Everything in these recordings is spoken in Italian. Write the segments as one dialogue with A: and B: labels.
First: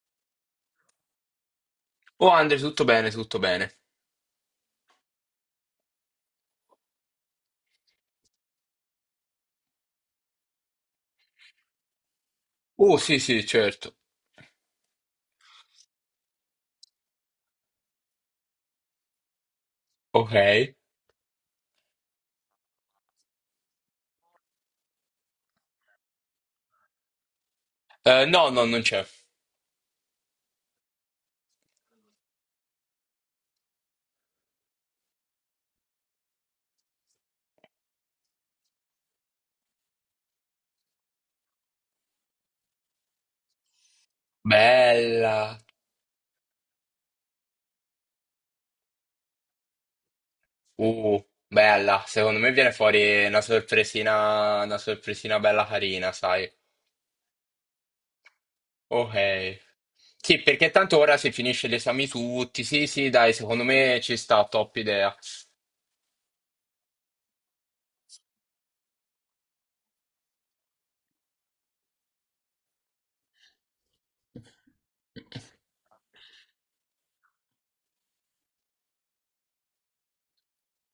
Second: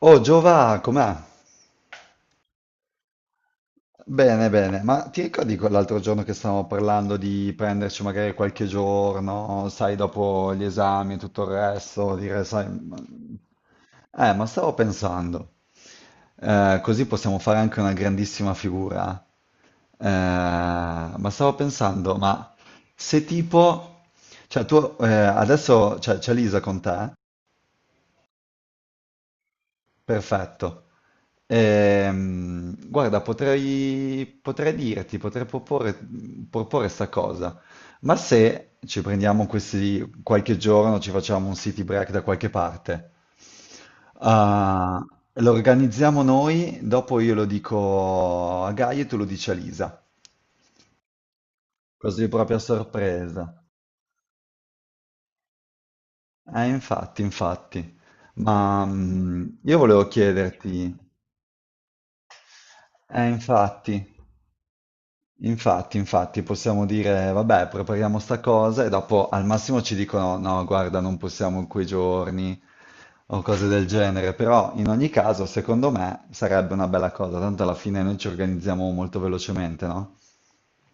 A: Oh Giova, com'è?
B: Oh Andre, tutto bene, tutto bene.
A: Bene, bene, ma ti ricordi quell'altro giorno che stavamo parlando di prenderci magari qualche giorno, sai, dopo gli esami e tutto il resto, dire, sai,
B: Oh sì, sì, certo.
A: ma stavo pensando, così possiamo fare anche una grandissima figura,
B: Ok.
A: ma stavo pensando, ma se tipo, cioè tu adesso c'è Lisa con te?
B: No, no, non c'è.
A: Perfetto. Guarda, potrei, potrei dirti, potrei proporre, proporre sta cosa, ma se ci prendiamo questi qualche giorno, ci facciamo un city break da qualche parte, ah, lo
B: Bella.
A: organizziamo noi, dopo io lo dico a Gaia e tu lo dici a Lisa,
B: Uh, bella.
A: così
B: Secondo me
A: proprio a
B: viene fuori
A: sorpresa.
B: una sorpresina bella carina, sai.
A: Infatti, infatti. Ma
B: Ok.
A: io volevo
B: Sì, perché
A: chiederti,
B: tanto ora si finisce gli esami tutti. Sì, sì, dai, secondo me
A: infatti.
B: ci sta, top idea.
A: Infatti, infatti, possiamo dire, vabbè, prepariamo sta cosa e dopo al massimo ci dicono, no, guarda, non possiamo in quei giorni o cose del genere, però in ogni caso, secondo me, sarebbe una bella cosa, tanto alla fine noi ci organizziamo molto velocemente, no?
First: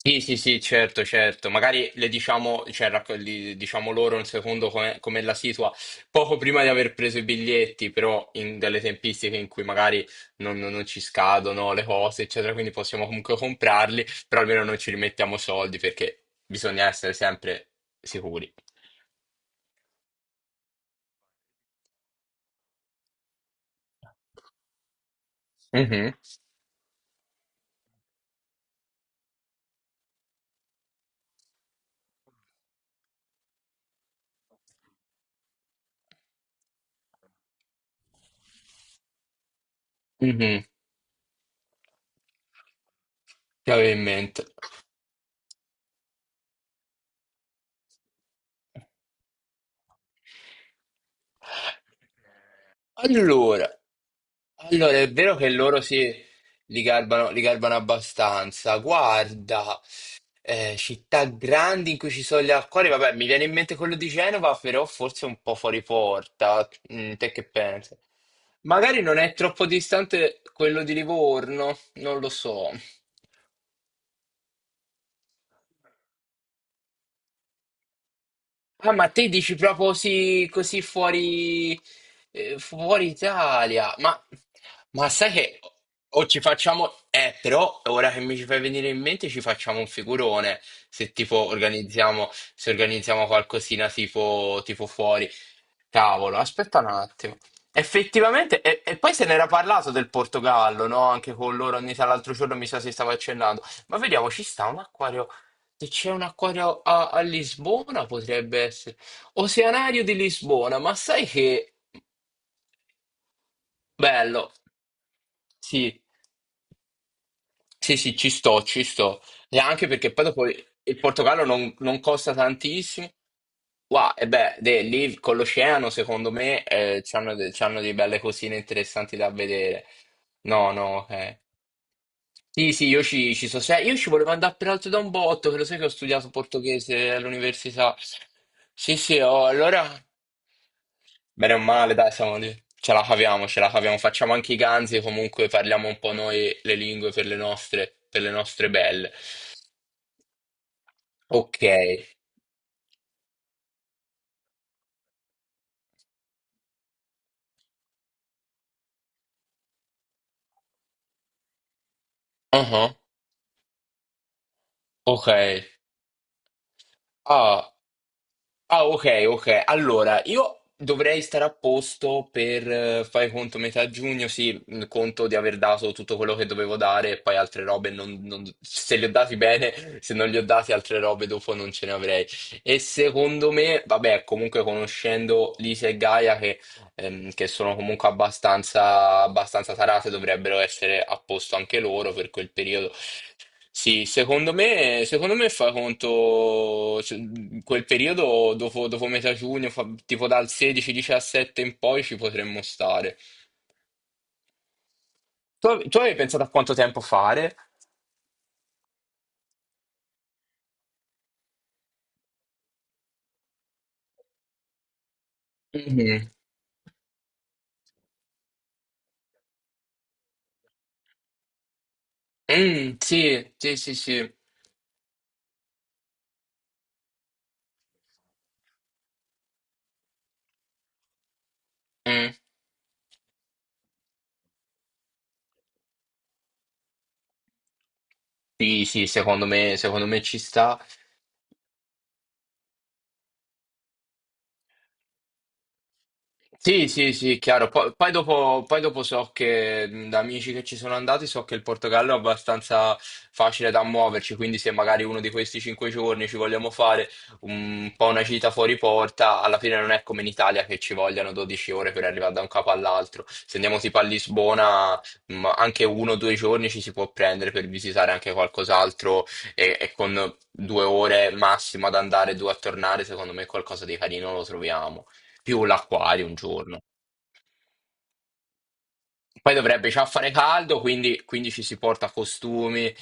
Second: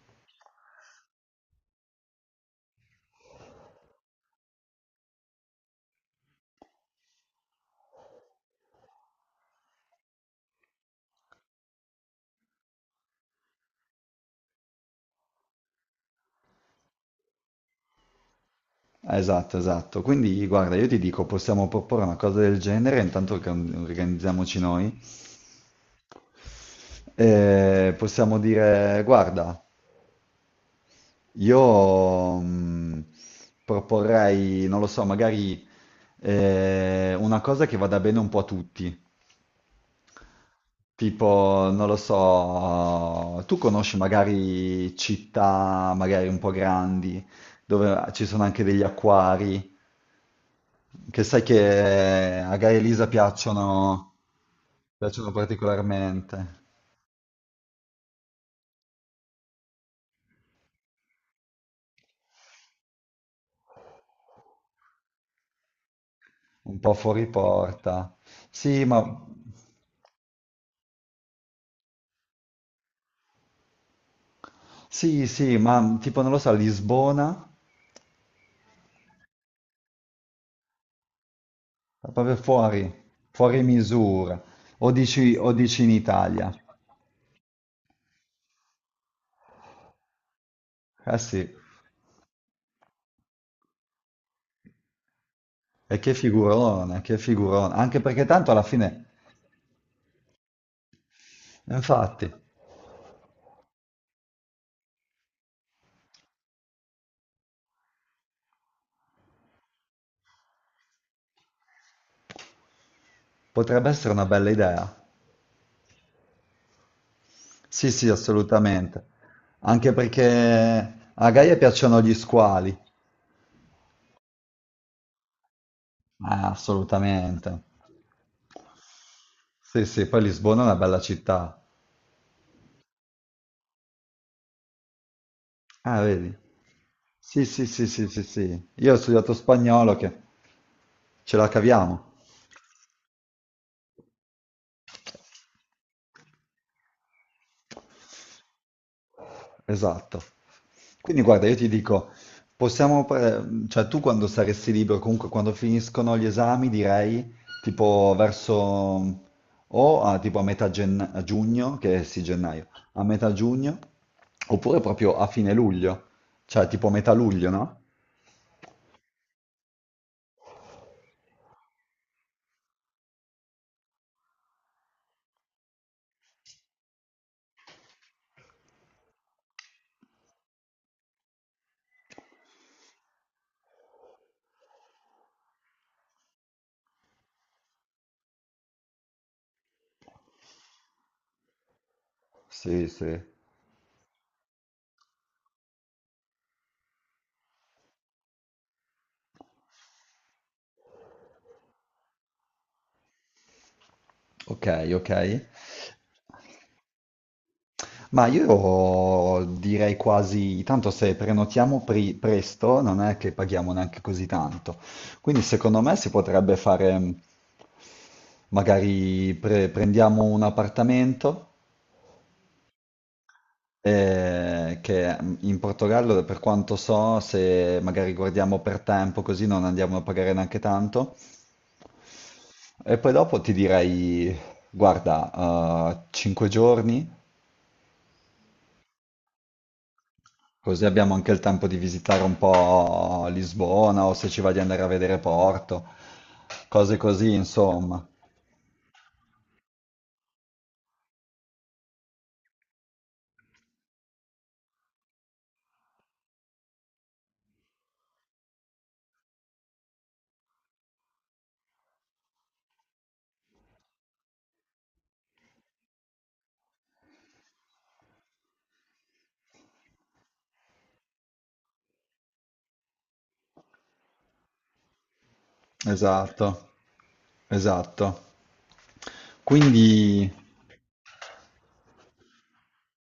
B: Sì, sì, sì, certo, certo. Magari le diciamo, cioè, diciamo loro un secondo come, come la situa, poco prima di aver preso i biglietti, però in delle tempistiche in cui magari non ci scadono le cose, eccetera, quindi possiamo comunque comprarli, però almeno non ci rimettiamo soldi perché bisogna essere sempre sicuri.
A: Esatto, esatto. Quindi, guarda, io ti dico, possiamo proporre una cosa del genere, intanto organ- organizziamoci noi.
B: Mhm,
A: E possiamo dire, guarda, io proporrei, non lo so, magari una cosa che vada bene un po' a tutti.
B: mhm,
A: Tipo, non lo so, tu
B: che avevo
A: conosci
B: in mente.
A: magari città magari un po' grandi, dove ci sono anche degli acquari, che sai che a Gaia Elisa
B: Allora.
A: piacciono,
B: Allora, è
A: piacciono
B: vero che loro sì,
A: particolarmente,
B: li garbano abbastanza. Guarda, città grandi in cui ci sono gli acquari, vabbè, mi viene in mente quello di Genova, però forse un po' fuori porta.
A: un po'
B: Mm,
A: fuori
B: te che pensi?
A: porta. Sì, ma
B: Magari non è troppo distante quello di Livorno, non lo so.
A: sì, sì, ma tipo, non lo so, Lisbona.
B: Ah, ma te dici proprio sì, così fuori,
A: Ma proprio fuori,
B: fuori
A: fuori
B: Italia? Ma,
A: misura.
B: ma sai
A: O
B: che
A: dici in
B: o ci
A: Italia.
B: facciamo. Però ora che mi ci fai venire in mente ci facciamo un figurone se
A: Eh
B: tipo
A: sì,
B: organizziamo, se organizziamo qualcosina tipo fuori.
A: e che
B: Cavolo, aspetta un
A: figurone, che
B: attimo.
A: figurone. Anche perché tanto
B: Effettivamente,
A: alla
B: e
A: fine,
B: poi se n'era parlato del Portogallo, no? Anche con loro, ogni tra
A: infatti,
B: l'altro giorno mi sa si stava accennando. Ma vediamo, ci sta un acquario. Se c'è un acquario a Lisbona, potrebbe essere. Oceanario di Lisbona, ma sai che
A: potrebbe essere una bella
B: bello.
A: idea.
B: Sì.
A: Sì,
B: Sì,
A: sì,
B: sì, ci sto, ci
A: assolutamente.
B: sto. E anche
A: Anche
B: perché poi dopo
A: perché
B: il
A: a
B: Portogallo
A: Gaia
B: non,
A: piacciono
B: non
A: gli
B: costa
A: squali.
B: tantissimo. Wow, e beh, lì con l'oceano, secondo
A: Ah,
B: me, c'hanno, de-
A: assolutamente.
B: c'hanno delle belle cosine interessanti da
A: Sì,
B: vedere.
A: sì, poi Lisbona è
B: No,
A: una
B: no,
A: bella
B: ok.
A: città.
B: Sì, sì, io ci so. Io ci volevo andare peraltro da un botto, che lo sai che ho
A: Ah,
B: studiato
A: vedi?
B: portoghese
A: Sì, sì, sì,
B: all'università.
A: sì, sì, sì. Io ho
B: Sì, sì,
A: studiato
B: oh, allora.
A: spagnolo che ce la
B: Bene o male,
A: caviamo.
B: dai, siamo lì. Ce la caviamo, ce la caviamo. Facciamo anche i ganzi, comunque parliamo un po' noi le lingue per le nostre belle.
A: Esatto. Quindi guarda, io
B: Ok.
A: ti dico, possiamo, pre- cioè tu quando saresti libero, comunque quando finiscono gli esami, direi tipo verso o a, tipo a metà gen- a giugno, che è sì gennaio,
B: uh
A: a metà giugno, oppure proprio a
B: Ok.
A: fine luglio, cioè tipo metà luglio,
B: Ah.
A: no?
B: Ah, ok, ok. Allora, io dovrei stare a posto per, fai conto, metà giugno, sì, conto di aver dato tutto quello che dovevo dare e poi altre robe, se li ho dati bene, se non li ho dati altre robe dopo non ce ne avrei. E secondo me, vabbè, comunque conoscendo Lisa e Gaia, che sono comunque abbastanza, abbastanza tarate, dovrebbero essere a posto anche loro per quel
A: Sì,
B: periodo.
A: sì.
B: Sì, secondo me fa conto cioè, quel periodo dopo, dopo metà giugno, tipo dal 16-17 in poi ci potremmo stare.
A: Ok, ok.
B: Tu avevi pensato a quanto tempo fare?
A: Ma io direi quasi, tanto se prenotiamo pri- presto non è che paghiamo neanche così tanto. Quindi secondo me si
B: Mm.
A: potrebbe fare, magari pre- prendiamo un appartamento
B: Mm, sì, sì, sì, sì.
A: che in Portogallo, per quanto so, se magari guardiamo per tempo così non andiamo a pagare neanche tanto.
B: Mm.
A: E poi dopo ti direi, guarda, 5 giorni.
B: Sì, sì, secondo me ci sta.
A: Così abbiamo anche il tempo di visitare un po' Lisbona o se ci va di andare a vedere Porto,
B: Sì,
A: cose
B: sì,
A: così,
B: sì, chiaro. Poi,
A: insomma.
B: poi dopo, poi dopo so che da amici che ci sono andati so che il Portogallo è abbastanza facile da muoverci, quindi se magari uno di questi 5 giorni ci vogliamo fare un po' una gita fuori porta, alla fine non è come in Italia che ci vogliono 12 ore per arrivare da un capo all'altro. Se andiamo tipo a Lisbona, anche 1 o 2 giorni ci si può prendere per visitare anche qualcos'altro e con 2 ore massimo ad andare e due a tornare, secondo me qualcosa di carino lo troviamo più l'acquario un
A: Esatto,
B: giorno.
A: esatto.
B: Poi dovrebbe già fare
A: Quindi,
B: caldo, quindi ci si porta costumi,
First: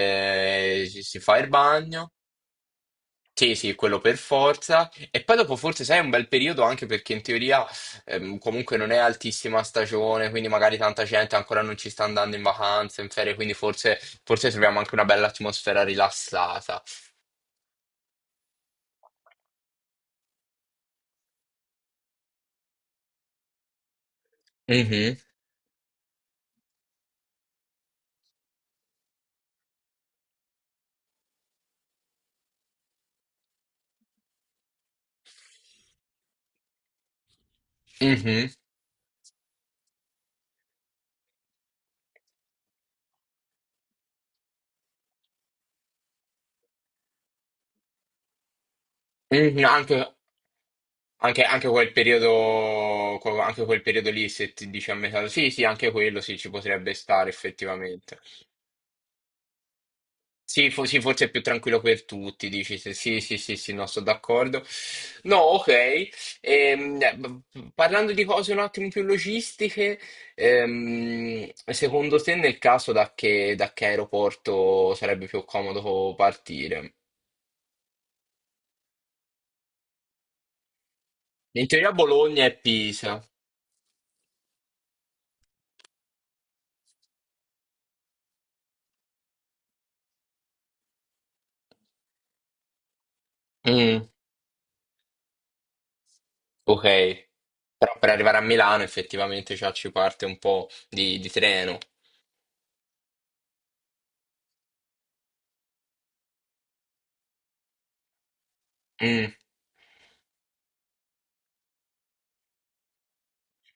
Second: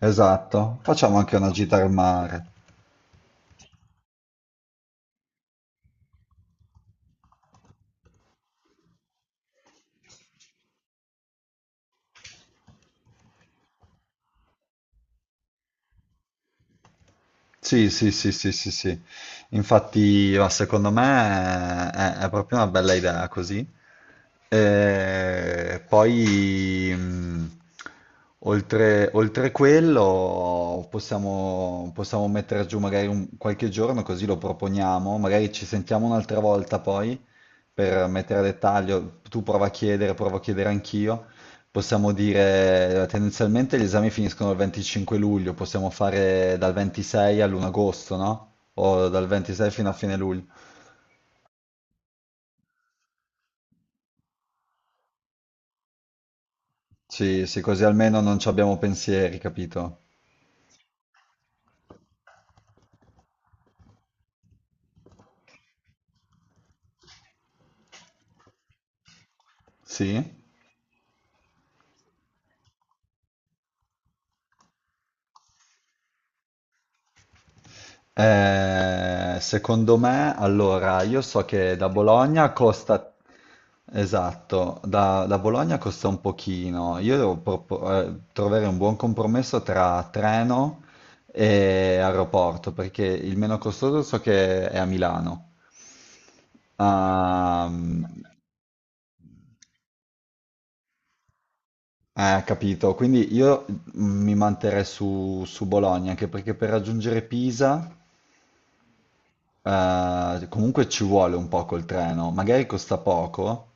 A: esatto,
B: ci
A: facciamo
B: si
A: anche
B: fa il
A: una gita al
B: bagno.
A: mare.
B: Sì, sì, quello per forza. E poi dopo forse sai è un bel periodo anche perché in teoria comunque non è altissima stagione, quindi magari tanta gente ancora non ci sta andando in vacanza, in ferie, quindi forse troviamo anche una bella atmosfera rilassata.
A: Sì, sì, sì, sì, sì, sì. Infatti, ma secondo me è proprio una bella idea così.
B: Mhm,
A: E poi, oltre, oltre quello, possiamo, possiamo mettere giù magari un- qualche giorno, così lo proponiamo. Magari ci sentiamo un'altra volta poi per mettere a
B: mhm,
A: dettaglio. Tu prova a chiedere, provo a chiedere anch'io. Possiamo dire, tendenzialmente gli esami finiscono il 25 luglio, possiamo fare dal 26 all'1 agosto, no? O dal
B: mhm.
A: 26 fino a
B: Anche,
A: fine luglio.
B: Anche, anche quel periodo, anche quel periodo lì, se ti dici a metà, sì, sì, anche quello sì, ci potrebbe stare
A: Sì, sì, così
B: effettivamente.
A: almeno non ci abbiamo pensieri, capito?
B: Sì, sì, forse è più tranquillo per tutti, dici sì, sì, sì, sì, no, sono d'accordo. No, ok. Parlando di cose un attimo più logistiche,
A: Sì?
B: secondo te nel caso da che aeroporto sarebbe più comodo partire?
A: Secondo me, allora, io so
B: In
A: che da
B: teoria Bologna
A: Bologna
B: e
A: costa,
B: Pisa.
A: esatto, da, da Bologna costa un pochino. Io devo propo- trovare un buon compromesso tra treno e aeroporto, perché il meno costoso
B: Mm,
A: so che è a Milano.
B: ok.
A: Ah,
B: Però per arrivare a Milano effettivamente già ci parte un po' di treno.
A: capito. Quindi io mi manterrei su, su Bologna, anche perché per raggiungere Pisa,
B: Mm.
A: comunque ci vuole un po' col treno. Magari costa poco,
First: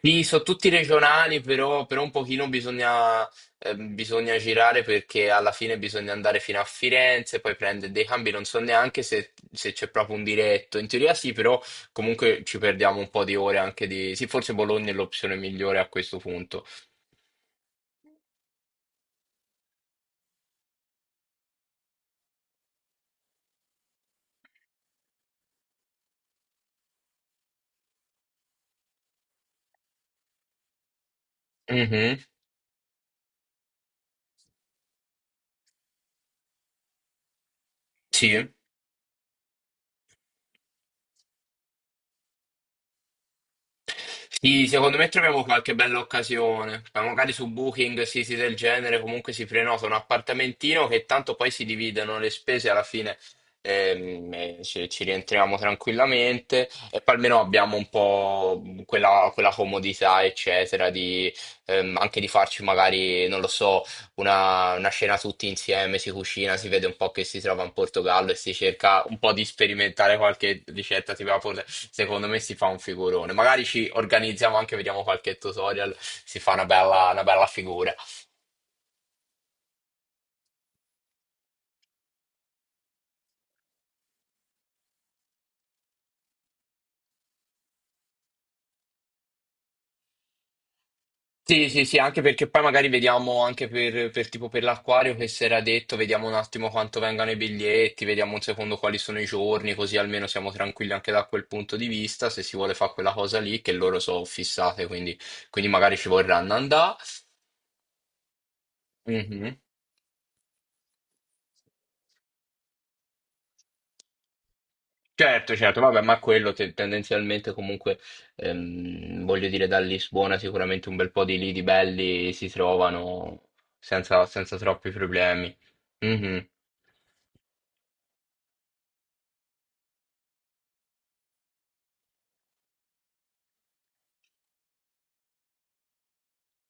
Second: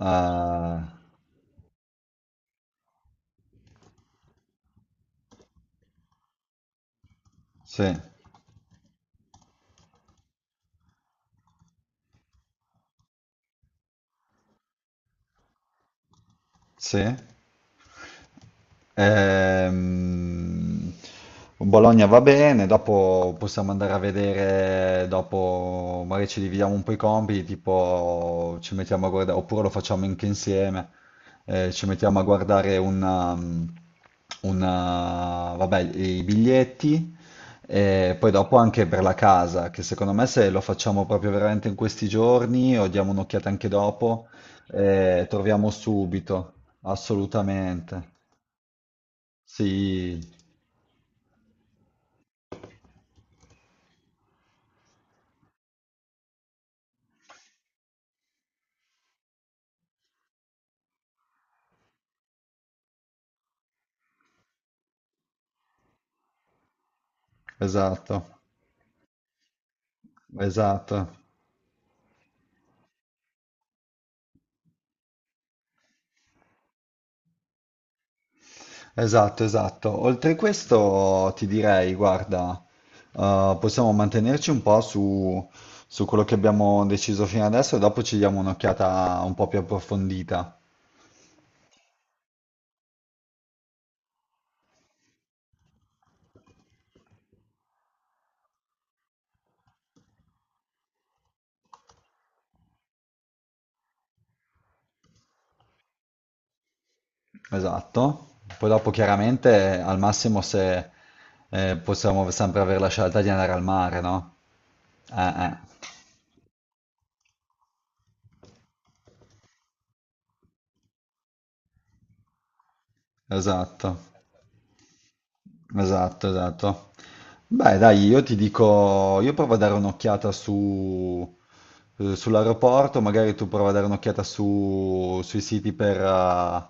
B: Sì, sono tutti regionali, però un pochino bisogna, bisogna girare perché alla fine bisogna andare fino a Firenze, poi prendere
A: sì,
B: dei cambi, non so neanche se c'è proprio un diretto. In teoria sì, però comunque ci perdiamo un po' di ore anche di. Sì, forse Bologna è l'opzione migliore a questo punto.
A: sì. Ehm, Bologna va bene, dopo possiamo andare a vedere, dopo magari ci dividiamo un po' i compiti, tipo ci mettiamo a guardare, oppure lo facciamo anche insieme, ci
B: Mhm.
A: mettiamo a guardare una- vabbè, i biglietti e poi
B: Sì.
A: dopo anche per la casa, che secondo me se lo facciamo proprio veramente in questi giorni o diamo un'occhiata anche dopo,
B: Sì, secondo me troviamo
A: troviamo
B: qualche bella
A: subito,
B: occasione, ma magari su Booking,
A: assolutamente.
B: siti del genere, comunque si prenota un
A: Sì,
B: appartamentino che tanto poi si dividono le spese alla fine e ci rientriamo tranquillamente e poi almeno abbiamo un po' quella comodità, eccetera, anche di farci magari, non lo so, una cena tutti insieme, si cucina, si vede un po' che si trova in
A: esatto,
B: Portogallo e si cerca un po' di sperimentare qualche
A: esatto,
B: ricetta tipo Napoli. Secondo me si fa un figurone. Magari ci organizziamo anche, vediamo qualche tutorial, si fa una bella figura.
A: esatto, esatto. Oltre questo ti direi, guarda, possiamo mantenerci un po' su, su quello che abbiamo deciso fino adesso e dopo ci diamo un'occhiata un po' più approfondita.
B: Sì, sì, sì, anche perché poi magari vediamo anche per tipo per l'acquario che si era detto, vediamo un attimo quanto vengano i biglietti, vediamo un secondo quali sono i giorni, così almeno siamo tranquilli anche da quel punto di vista, se si vuole fare quella cosa lì, che loro sono fissate, quindi magari ci vorranno andare.
A: Esatto. Poi dopo
B: Mhm.
A: chiaramente al massimo se possiamo sempre avere la scelta di andare al mare, no?
B: Certo,
A: Eh.
B: certo, vabbè, ma quello tendenzialmente comunque, voglio dire, da Lisbona sicuramente un bel po' di lidi belli si trovano
A: Esatto.
B: senza troppi problemi.
A: Esatto,
B: Mhm.
A: esatto. Beh, dai, io ti dico, io provo a dare un'occhiata su, sull'aeroporto, magari tu prova a dare un'occhiata su, sui siti per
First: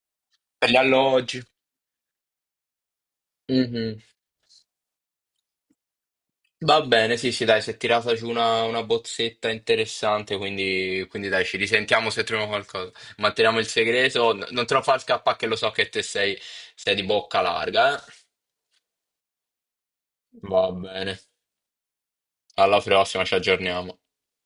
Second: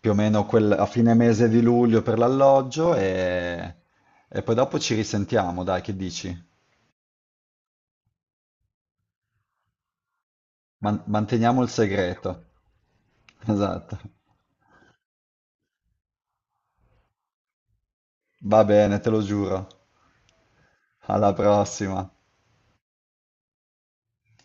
A: più o meno
B: Per
A: quel,
B: gli
A: a fine
B: alloggi.
A: mese di luglio per l'alloggio
B: Mhm.
A: e poi dopo ci risentiamo, dai, che dici?
B: Va bene, sì, sì, dai, si è tirata giù una bozzetta interessante,
A: Man-
B: quindi dai, ci
A: manteniamo il
B: risentiamo se
A: segreto.
B: troviamo qualcosa. Manteniamo il
A: Esatto.
B: segreto, non te lo far scappare che lo so che te sei di bocca larga, eh.
A: Va bene, te lo giuro.
B: Va bene,
A: Alla prossima.
B: alla prossima, ci aggiorniamo.